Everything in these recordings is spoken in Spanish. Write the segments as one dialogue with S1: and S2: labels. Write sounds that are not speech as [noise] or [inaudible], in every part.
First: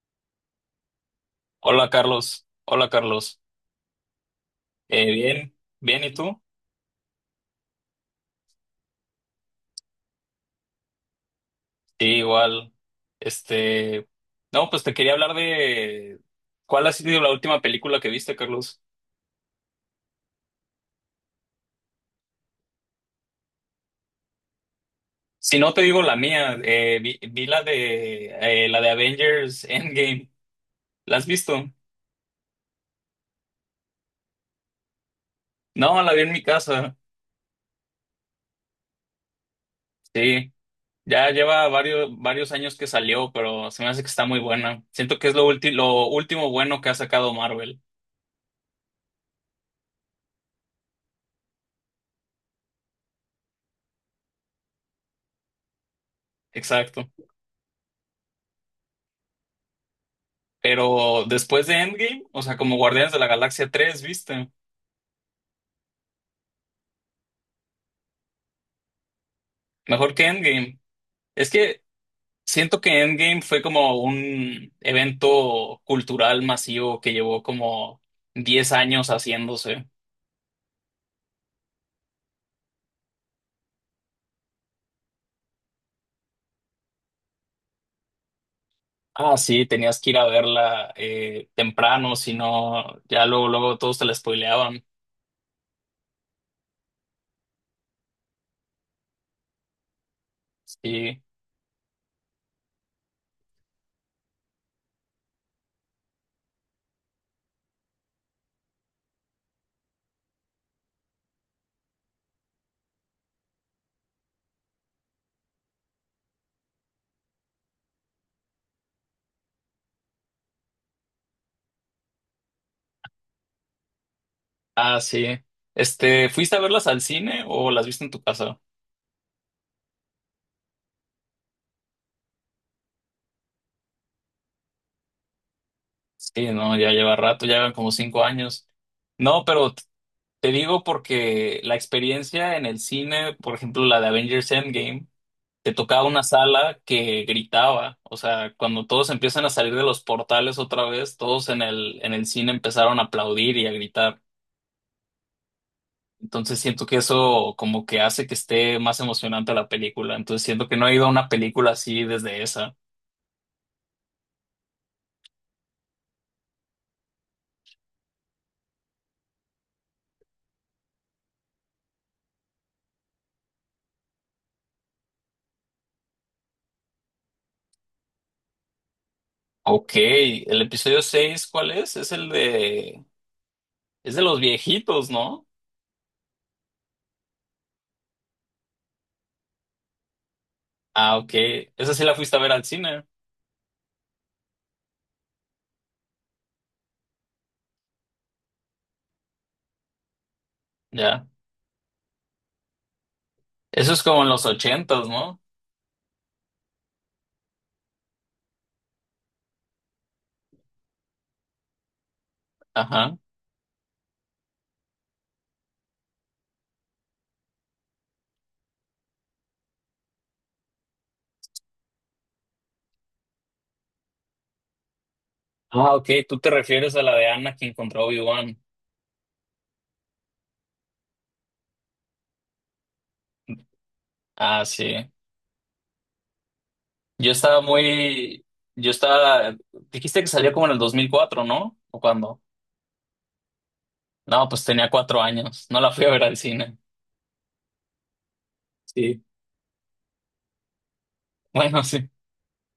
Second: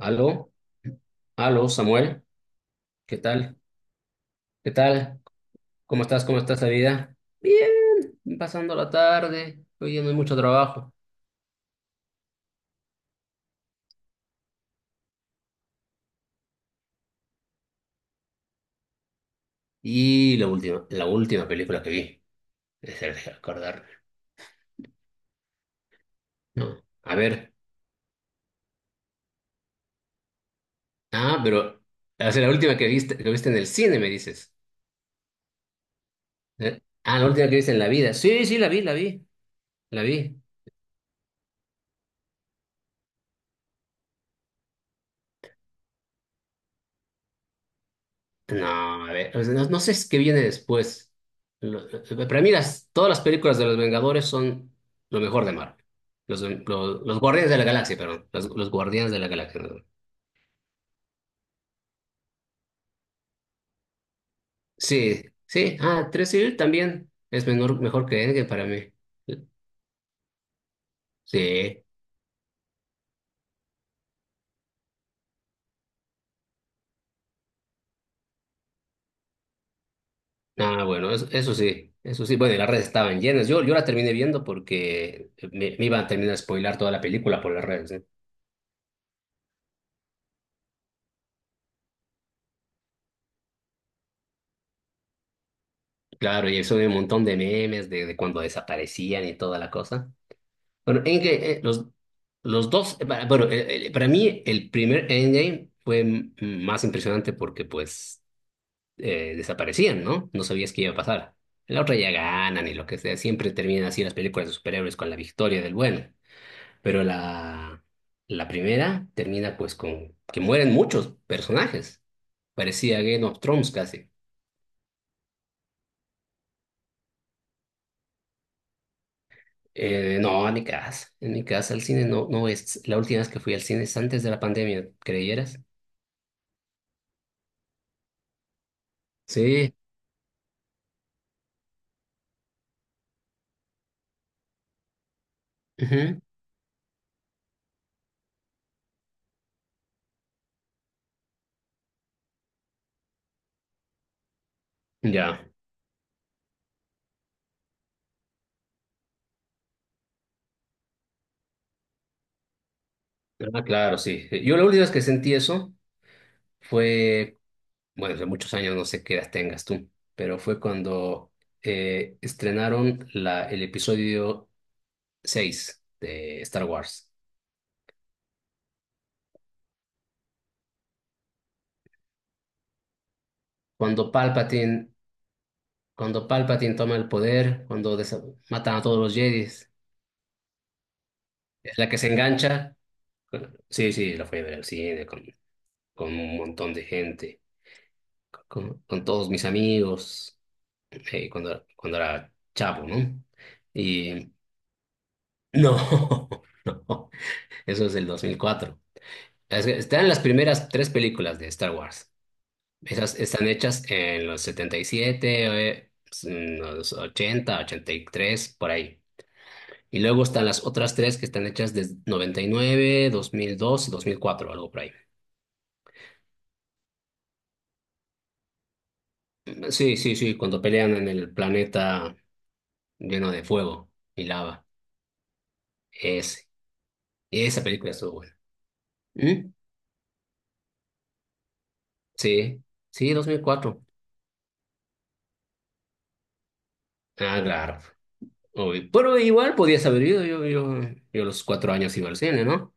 S1: Aló, aló,
S2: Hola
S1: Samuel,
S2: Carlos,
S1: ¿qué tal? ¿Qué tal?
S2: Bien,
S1: ¿Cómo
S2: bien, ¿y
S1: estás?
S2: tú?
S1: ¿Cómo estás la vida? Bien, pasando la tarde, hoy día no hay mucho trabajo.
S2: Sí, igual, este, no, pues te quería hablar de cuál ha sido la última película que viste, Carlos.
S1: Y la última película que vi, es el de acordar.
S2: Si no te digo la mía,
S1: No, a
S2: vi
S1: ver,
S2: la de Avengers Endgame, ¿la has
S1: ah,
S2: visto?
S1: pero, o sea, la última que viste en el cine, me dices.
S2: No, la vi en mi
S1: ¿Eh?
S2: casa,
S1: Ah, la última que viste en la vida. Sí, sí, la vi, la vi.
S2: sí, ya lleva varios años que salió, pero se me hace que está muy buena. Siento que es lo último bueno que ha sacado Marvel,
S1: No, a ver, pues, no, no sé es qué viene después. Lo- Para mí todas las películas de los Vengadores son lo mejor de Marvel. Los, los,
S2: exacto.
S1: los Guardianes de la Galaxia, perdón. Los Guardianes de la Galaxia, perdón.
S2: Pero después de Endgame, o sea, como Guardianes de la Galaxia 3, ¿viste?
S1: Sí, sí. Ah, 3 Civil también es mejor que Endgame para mí.
S2: Mejor que Endgame. Es que
S1: Sí.
S2: siento que Endgame fue como un evento cultural masivo que llevó como 10 años haciéndose.
S1: Ah, bueno, eso sí. Eso sí. Bueno, y las redes estaban llenas. Yo la terminé viendo porque me iban a terminar a spoilar toda la película por las redes, ¿eh?
S2: Ah, sí, tenías que ir a verla temprano, si no, ya luego todos te la spoileaban.
S1: Claro, y eso de un montón de memes de cuando desaparecían y toda la cosa. Bueno,
S2: Sí,
S1: Endgame, los, para mí el primer Endgame fue más impresionante porque pues desaparecían, ¿no? No sabías qué iba a pasar. La otra ya ganan y lo que sea, siempre terminan así las películas de superhéroes con la victoria del bueno. Pero la primera termina pues con que mueren muchos personajes. Parecía Game of Thrones casi.
S2: ah, sí. Este, ¿fuiste a verlas al cine o las viste en tu casa?
S1: No, en mi casa al cine no, no es, la última vez que fui al cine es antes de la pandemia, ¿creyeras?
S2: Sí, no, ya lleva rato, ya llevan como 5 años. No, pero
S1: Sí.
S2: te digo porque la experiencia en el cine, por ejemplo, la de Avengers Endgame, te tocaba
S1: Ujú.
S2: una sala que gritaba. O sea, cuando todos empiezan a salir de los portales otra vez, todos en el cine empezaron a aplaudir y a gritar.
S1: Ya,
S2: Entonces siento que eso como que hace que esté más emocionante la película. Entonces siento que no he ido a una película así desde esa.
S1: ah, claro, sí. Yo la última vez que sentí eso fue, bueno, hace muchos años, no sé qué edad tengas tú, pero fue cuando estrenaron el episodio 6 de Star Wars.
S2: Ok, el episodio 6, ¿cuál es? Es el de...
S1: Cuando
S2: Es de los
S1: Palpatine,
S2: viejitos, ¿no?
S1: cuando Palpatine toma el poder, matan a todos los Jedis,
S2: Ah, ok.
S1: es la
S2: Esa
S1: que
S2: sí
S1: se
S2: la fuiste a ver al
S1: engancha.
S2: cine.
S1: Sí, sí, la fui a ver al cine con un montón de gente, con todos mis amigos,
S2: Ya.
S1: cuando era chavo, ¿no?
S2: Eso es como en
S1: Y
S2: los ochentas, ¿no?
S1: No, [laughs] no, eso es del 2004. Es que están las primeras tres películas de Star Wars. Esas
S2: Ajá.
S1: están hechas en los 77, en los 80, 83 por ahí. Y luego están las otras tres que están hechas desde 99, 2002 y 2004, algo por ahí.
S2: Ah, ok, tú te refieres a la de Anna Anakin contra Obi-Wan.
S1: Sí, sí, sí, cuando pelean en el planeta lleno de fuego y lava.
S2: Ah, sí.
S1: Ese,
S2: Yo estaba
S1: esa película estuvo buena.
S2: muy... Yo
S1: ¿Mm?
S2: estaba... Dijiste que salió como en el 2004, ¿no? ¿O cuándo?
S1: Sí, sí, 2004.
S2: No, pues tenía cuatro años. No la fui a ver al cine.
S1: Ah, claro. Uy, pero
S2: Sí.
S1: igual podías haber ido, yo a los 4
S2: Bueno, [laughs]
S1: años iba
S2: sí.
S1: al cine, ¿no?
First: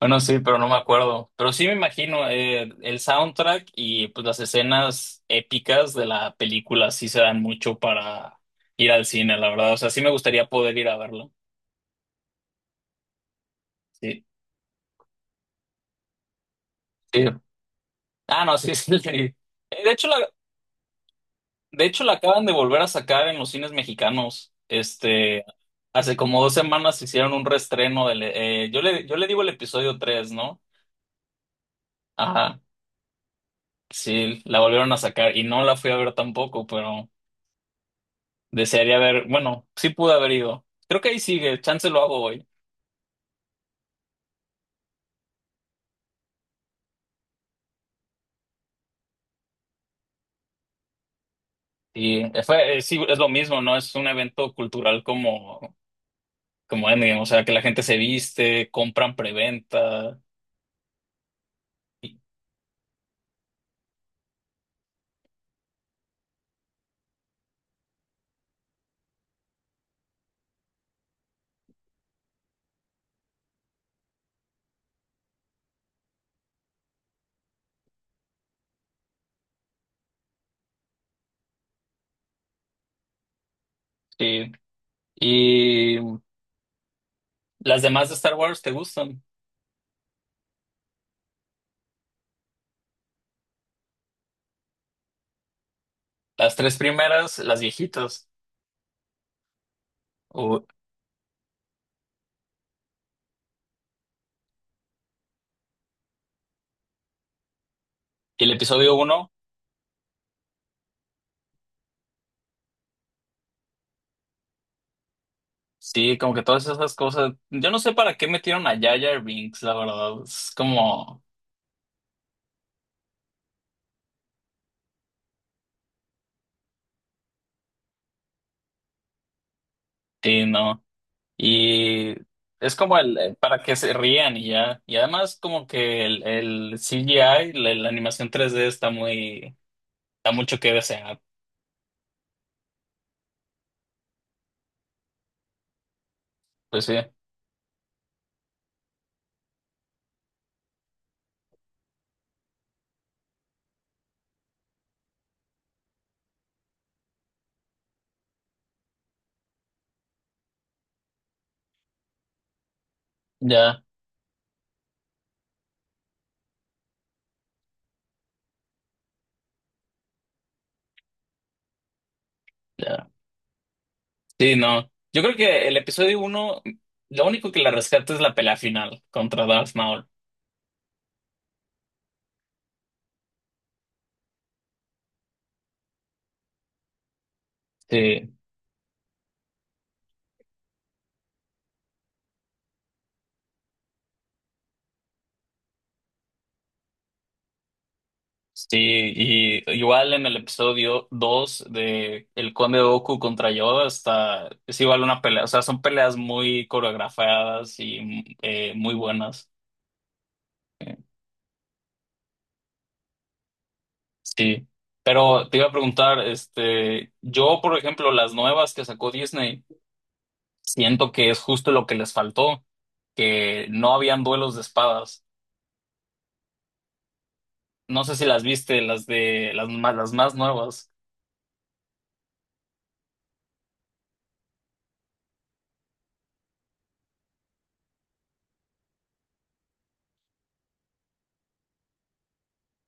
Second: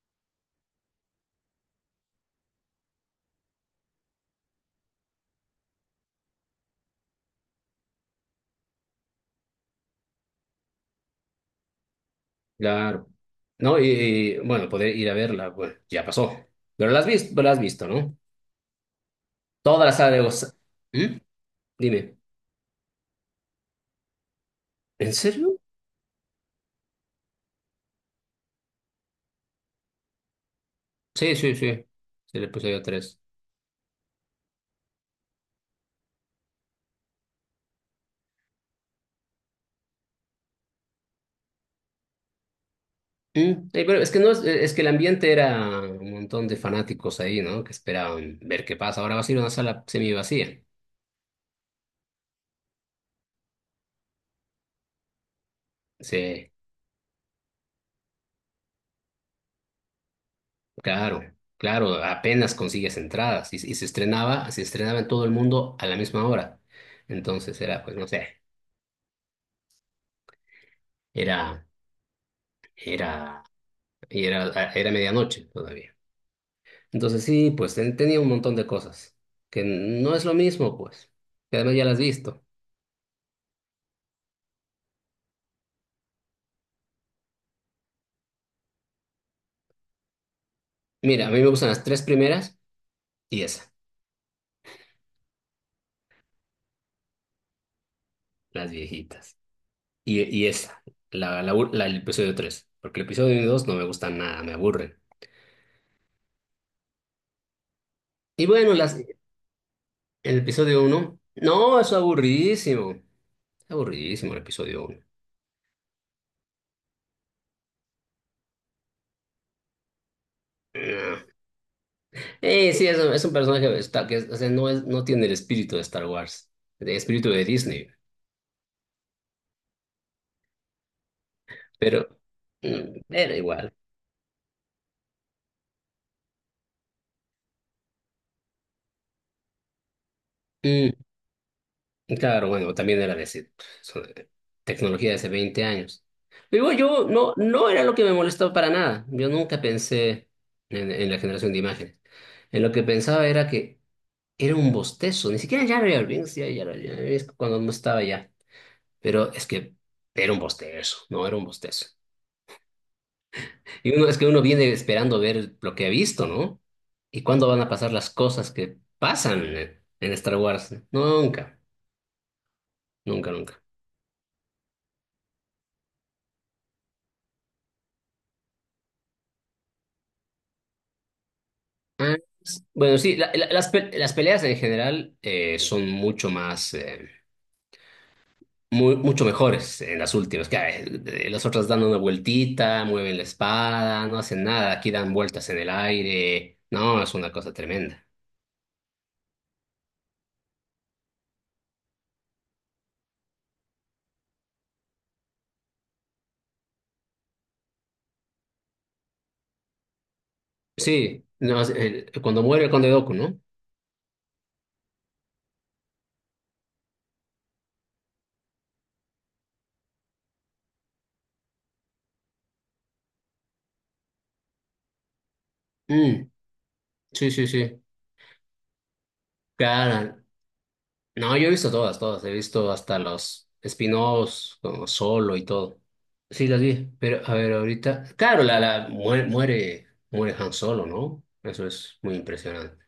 S2: Bueno, sí, pero no me acuerdo. Pero sí me imagino el soundtrack y pues las escenas épicas de la película sí se dan mucho para ir al cine, la verdad. O sea, sí me gustaría poder ir a verlo.
S1: Claro. No,
S2: Sí.
S1: bueno, poder ir a verla, bueno, ya pasó. Pero
S2: Sí.
S1: la has visto, ¿no?
S2: Ah, no, sí, sí. [laughs]
S1: Toda
S2: De
S1: la
S2: hecho,
S1: saga
S2: la,
S1: de ¿Mm?
S2: de hecho, la
S1: Dime,
S2: acaban de volver a sacar en los cines mexicanos.
S1: ¿en
S2: Este,
S1: serio?
S2: hace como dos semanas hicieron un reestreno del, yo le digo el episodio tres, ¿no?
S1: Sí, sí, sí. Sí, le
S2: Ajá.
S1: puse yo 3.
S2: Sí, la volvieron a sacar y no la fui a ver tampoco, pero desearía ver, bueno, sí pude haber ido. Creo que ahí sigue, chance lo hago hoy.
S1: ¿Mm? Pero es que no es, es que el ambiente era un montón de fanáticos ahí, ¿no? Que esperaban ver qué pasa. Ahora va a ser una sala semi vacía.
S2: Y fue, sí, es lo mismo, ¿no? Es un evento cultural como,
S1: Sí.
S2: como Endgame, o sea, que la gente se viste, compran preventa.
S1: Claro, claro, apenas consigues entradas y se estrenaba en todo el mundo a la misma hora. Entonces era, pues no sé, era, era, y era, ah, era medianoche todavía. Entonces sí, pues tenía un montón de cosas que no es lo mismo, pues, que además ya las has visto.
S2: Sí. Y ¿las demás de Star Wars te gustan?
S1: Mira, a mí me gustan las tres primeras y esa,
S2: Las tres primeras, las viejitas.
S1: las viejitas. Y
S2: O-
S1: esa, el episodio 3, porque el episodio 1 y 2 no me gustan nada, me aburren.
S2: y
S1: Y
S2: el
S1: bueno,
S2: episodio
S1: las,
S2: uno,
S1: el episodio uno, no, es aburridísimo. Aburridísimo el episodio 1.
S2: sí, como que todas esas cosas. Yo no sé para qué metieron a Jar Jar Binks, la verdad. Es como,
S1: Sí, es un personaje de Star, o sea, no, es, no tiene el espíritu de Star Wars, el espíritu de Disney,
S2: sí, no.
S1: pero
S2: Y es como
S1: mm, era
S2: para
S1: igual.
S2: que se rían y ya. Y además como que el CGI, la animación tres d está muy, da mucho que
S1: Mm,
S2: desear.
S1: claro, bueno, también era de, so- tecnología de hace 20 años. Digo,
S2: Pues sí,
S1: yo no, no era lo que me molestó para nada. Yo nunca pensé en la generación de imágenes. En lo que pensaba era que era un bostezo, ni siquiera Jar Jar Binks, ya, ya, ya, es cuando no estaba ya. Pero es que era un bostezo, no era un bostezo.
S2: ya,
S1: Y uno, es que uno viene esperando ver lo que ha visto, ¿no? ¿Y cuándo van a pasar las cosas que pasan en Star Wars? Nunca,
S2: ya.
S1: nunca, nunca.
S2: Sí, no. Yo creo que el episodio uno, lo único que la rescata es la pelea final contra Darth Maul.
S1: Ah, bueno, sí, las, las peleas en general son mucho más,
S2: Sí,
S1: mucho mejores en las últimas. Que, las otras dan una vueltita, mueven la espada, no hacen nada. Aquí dan vueltas en el aire. No, es una cosa tremenda.
S2: sí, y igual en el episodio 2 de el Conde Dooku contra Yoda está, es igual una pelea, o sea, son peleas muy coreografiadas y muy buenas. eh,
S1: Sí, no, cuando muere el Conde Dooku, ¿no?
S2: sí, pero te iba a preguntar, yo, por ejemplo, las nuevas que sacó Disney, siento que es justo lo que les faltó, que no habían duelos de espadas.
S1: Mm, sí, sí, sí.
S2: No sé si las viste, las
S1: Claro.
S2: más nuevas.
S1: No, yo he visto todas, todas. He visto hasta los spin-offs, como Solo y todo. Sí, las vi. Pero, a ver, ahorita. Claro, muere Han Solo, ¿no? Eso es muy impresionante.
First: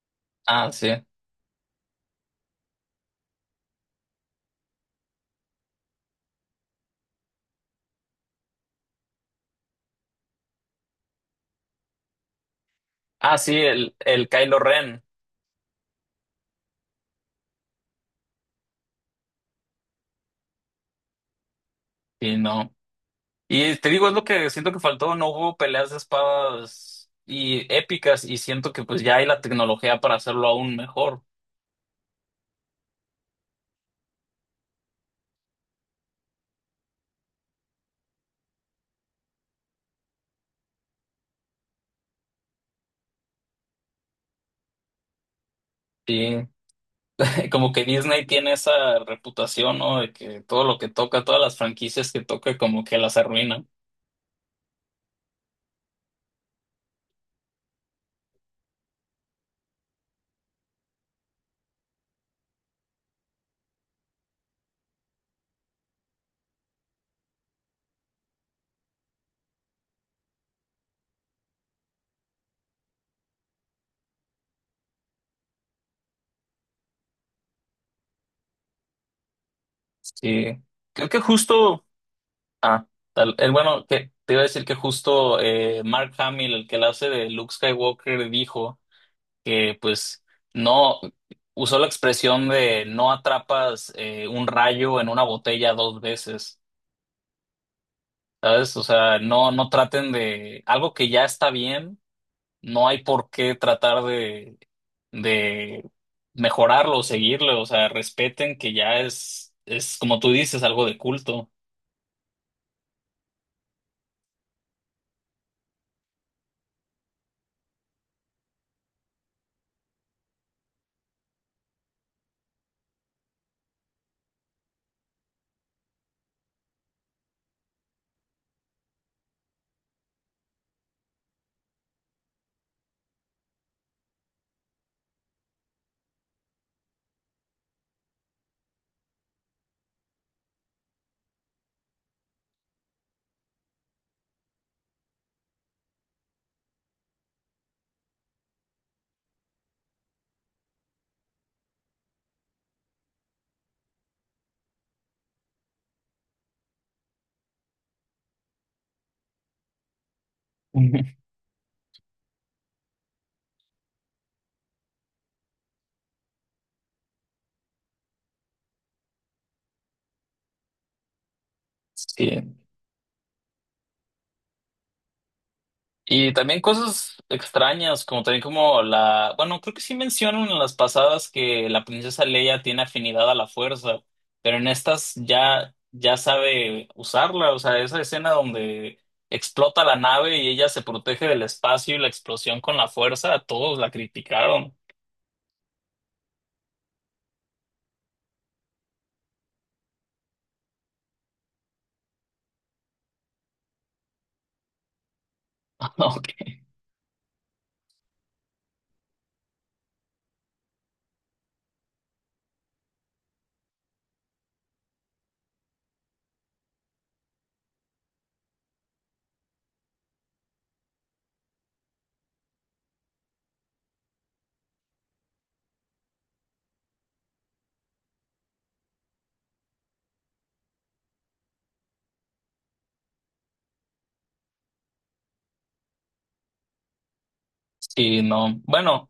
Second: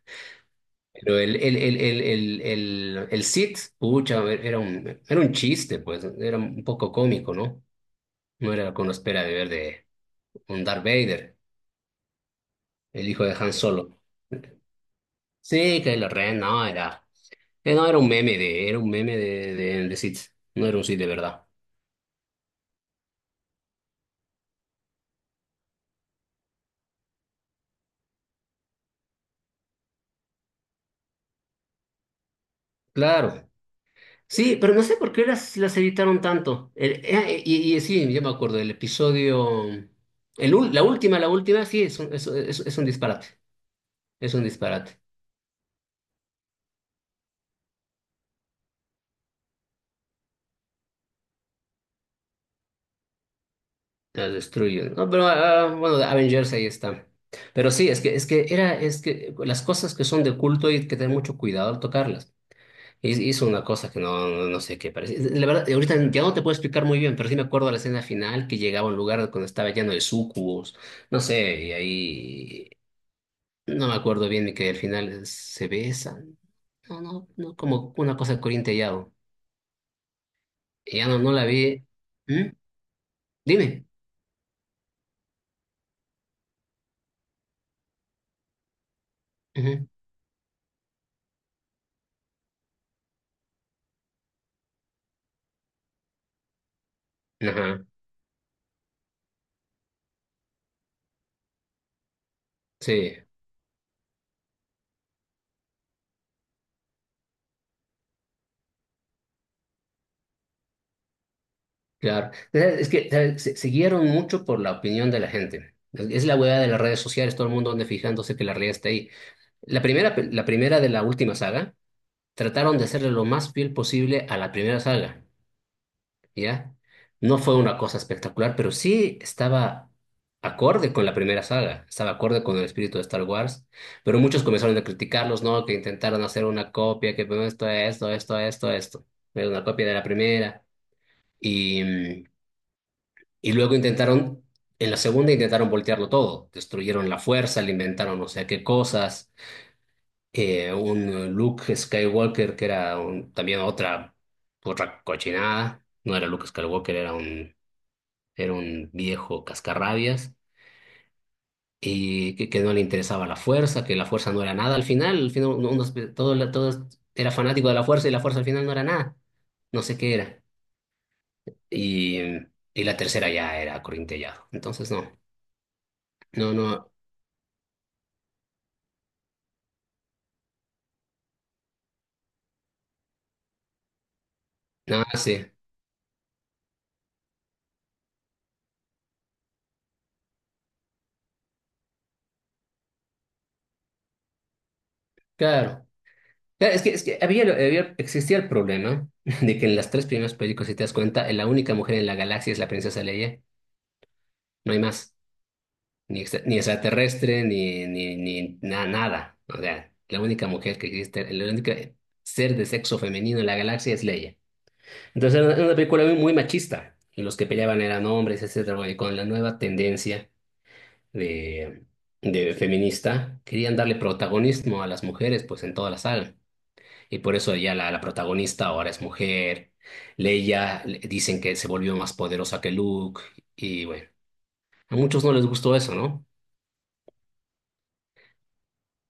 S2: Ah, sí.
S1: Pero el Sith, pucha, a ver, era un chiste, pues. Era un poco cómico, ¿no? No era con la espera de ver de un Darth Vader, el hijo de
S2: Ah,
S1: Han
S2: sí,
S1: Solo.
S2: el Kylo Ren.
S1: Sí, Kylo Ren, no, era. No, era un meme era un meme de Sith. No era un Sith de verdad.
S2: Sí, no. Y te digo, es lo que siento que faltó, no hubo peleas de espadas y épicas y siento que pues ya hay la tecnología para hacerlo aún mejor.
S1: Claro. Sí, pero no sé por qué las editaron tanto. Y sí, yo me acuerdo del episodio. El, ul- la última, sí, es un, es un disparate. Es un disparate.
S2: Y [laughs] como que Disney tiene esa reputación, ¿no? De que todo lo que toca, todas las franquicias que toca, como que las arruina.
S1: La destruyen. No, pero ah, bueno, Avengers ahí está. Pero sí, es que era, es que las cosas que son de culto hay que tener mucho cuidado al tocarlas. Hizo una cosa que no, no, no sé qué parece. La verdad, ahorita ya no te puedo explicar muy bien, pero sí me acuerdo la escena final que llegaba a un lugar cuando estaba lleno de sucubos. No sé, y ahí no me acuerdo bien y que al final se besan. No, no, no, como una cosa corintellado.
S2: Sí.
S1: Y
S2: Creo
S1: ya no,
S2: que
S1: no la vi.
S2: justo,
S1: ¿Mm?
S2: ah,
S1: Dime.
S2: que te iba a decir que justo Mark Hamill, el que la hace de Luke Skywalker, dijo que
S1: Ujú.
S2: pues no usó la expresión de no atrapas un rayo en una botella dos veces,
S1: Ajá,
S2: ¿sabes? O sea, no traten de algo que ya está bien, no hay
S1: sí,
S2: por qué tratar de mejorarlo o seguirlo, o sea, respeten que ya es como tú dices, algo de culto.
S1: claro. Es que ¿sabes? Se guiaron mucho por la opinión de la gente. Es la hueá de las redes sociales, todo el mundo anda fijándose que la realidad está ahí. La primera de la última saga trataron de hacerle lo más fiel posible a la primera saga, ¿ya? No fue una cosa espectacular, pero sí estaba acorde con la primera saga, estaba acorde con el espíritu de Star Wars, pero muchos comenzaron a criticarlos, ¿no? Que intentaron hacer una copia, que bueno, esto, era una copia de la primera, y, mm, y luego intentaron, en la segunda intentaron voltearlo todo, destruyeron la fuerza, le inventaron no sé qué cosas un Luke Skywalker que era también otra, otra cochinada. No era Luke Skywalker, era un viejo cascarrabias
S2: [laughs] Ujú.
S1: y que no le interesaba la fuerza, que la fuerza no era nada. Al final uno- uno se- todo, la- todo era fanático de la fuerza y la fuerza al final no era nada. No sé qué era. Y,
S2: Sí.
S1: y la tercera ya era corintellado. Entonces
S2: Y
S1: no,
S2: también
S1: no,
S2: cosas extrañas, como también como la, bueno, creo que sí mencionan en las pasadas que la princesa Leia tiene afinidad a la fuerza, pero en
S1: nada,
S2: estas
S1: sí.
S2: ya, ya sabe usarla, o sea, esa escena donde explota la nave y ella se protege del espacio y la explosión con la fuerza, a todos la criticaron.
S1: Claro. Claro, es que había- existía el problema [laughs] de que en las tres primeras películas, si te das cuenta, la única mujer en la galaxia es la princesa Leia. No hay más.
S2: [laughs]
S1: Ni,
S2: Ok.
S1: ni extraterrestre, ni, ni, ni na- nada. O sea, la única mujer que existe, el único ser de sexo femenino en la galaxia es Leia. Entonces era una película muy, muy machista. Y los que peleaban eran hombres, etcétera. Bueno, y con la nueva tendencia de, de feminista, querían darle protagonismo a las mujeres, pues en toda la saga. Y por eso ya la protagonista ahora es mujer. Dicen que se volvió más poderosa que Luke. Y bueno, a muchos no les gustó eso, ¿no?
S2: Sí, no. Bueno.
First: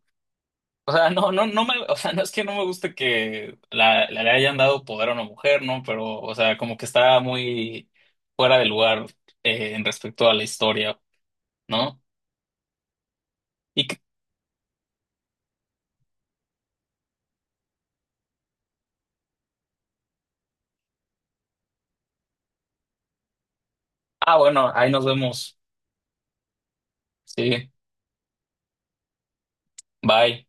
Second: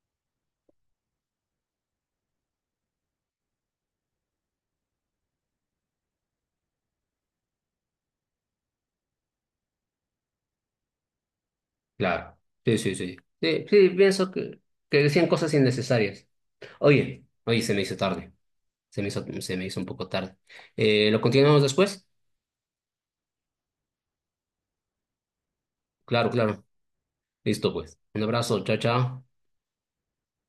S2: O sea, no me, o sea, no es que no me guste que le hayan dado poder a una mujer, ¿no? Pero, o sea, como que está muy fuera de lugar en respecto a la historia, ¿no?
S1: Claro. Sí, sí, sí. Sí,
S2: Y
S1: sí,
S2: que-
S1: pienso que decían cosas innecesarias. Oye, oye, se me hizo tarde. Se me hizo un poco tarde. ¿Lo continuamos después?
S2: ah, bueno, ahí nos vemos.
S1: Claro, claro.
S2: Sí,
S1: Listo, pues. Un abrazo. Chao, chao.
S2: bye.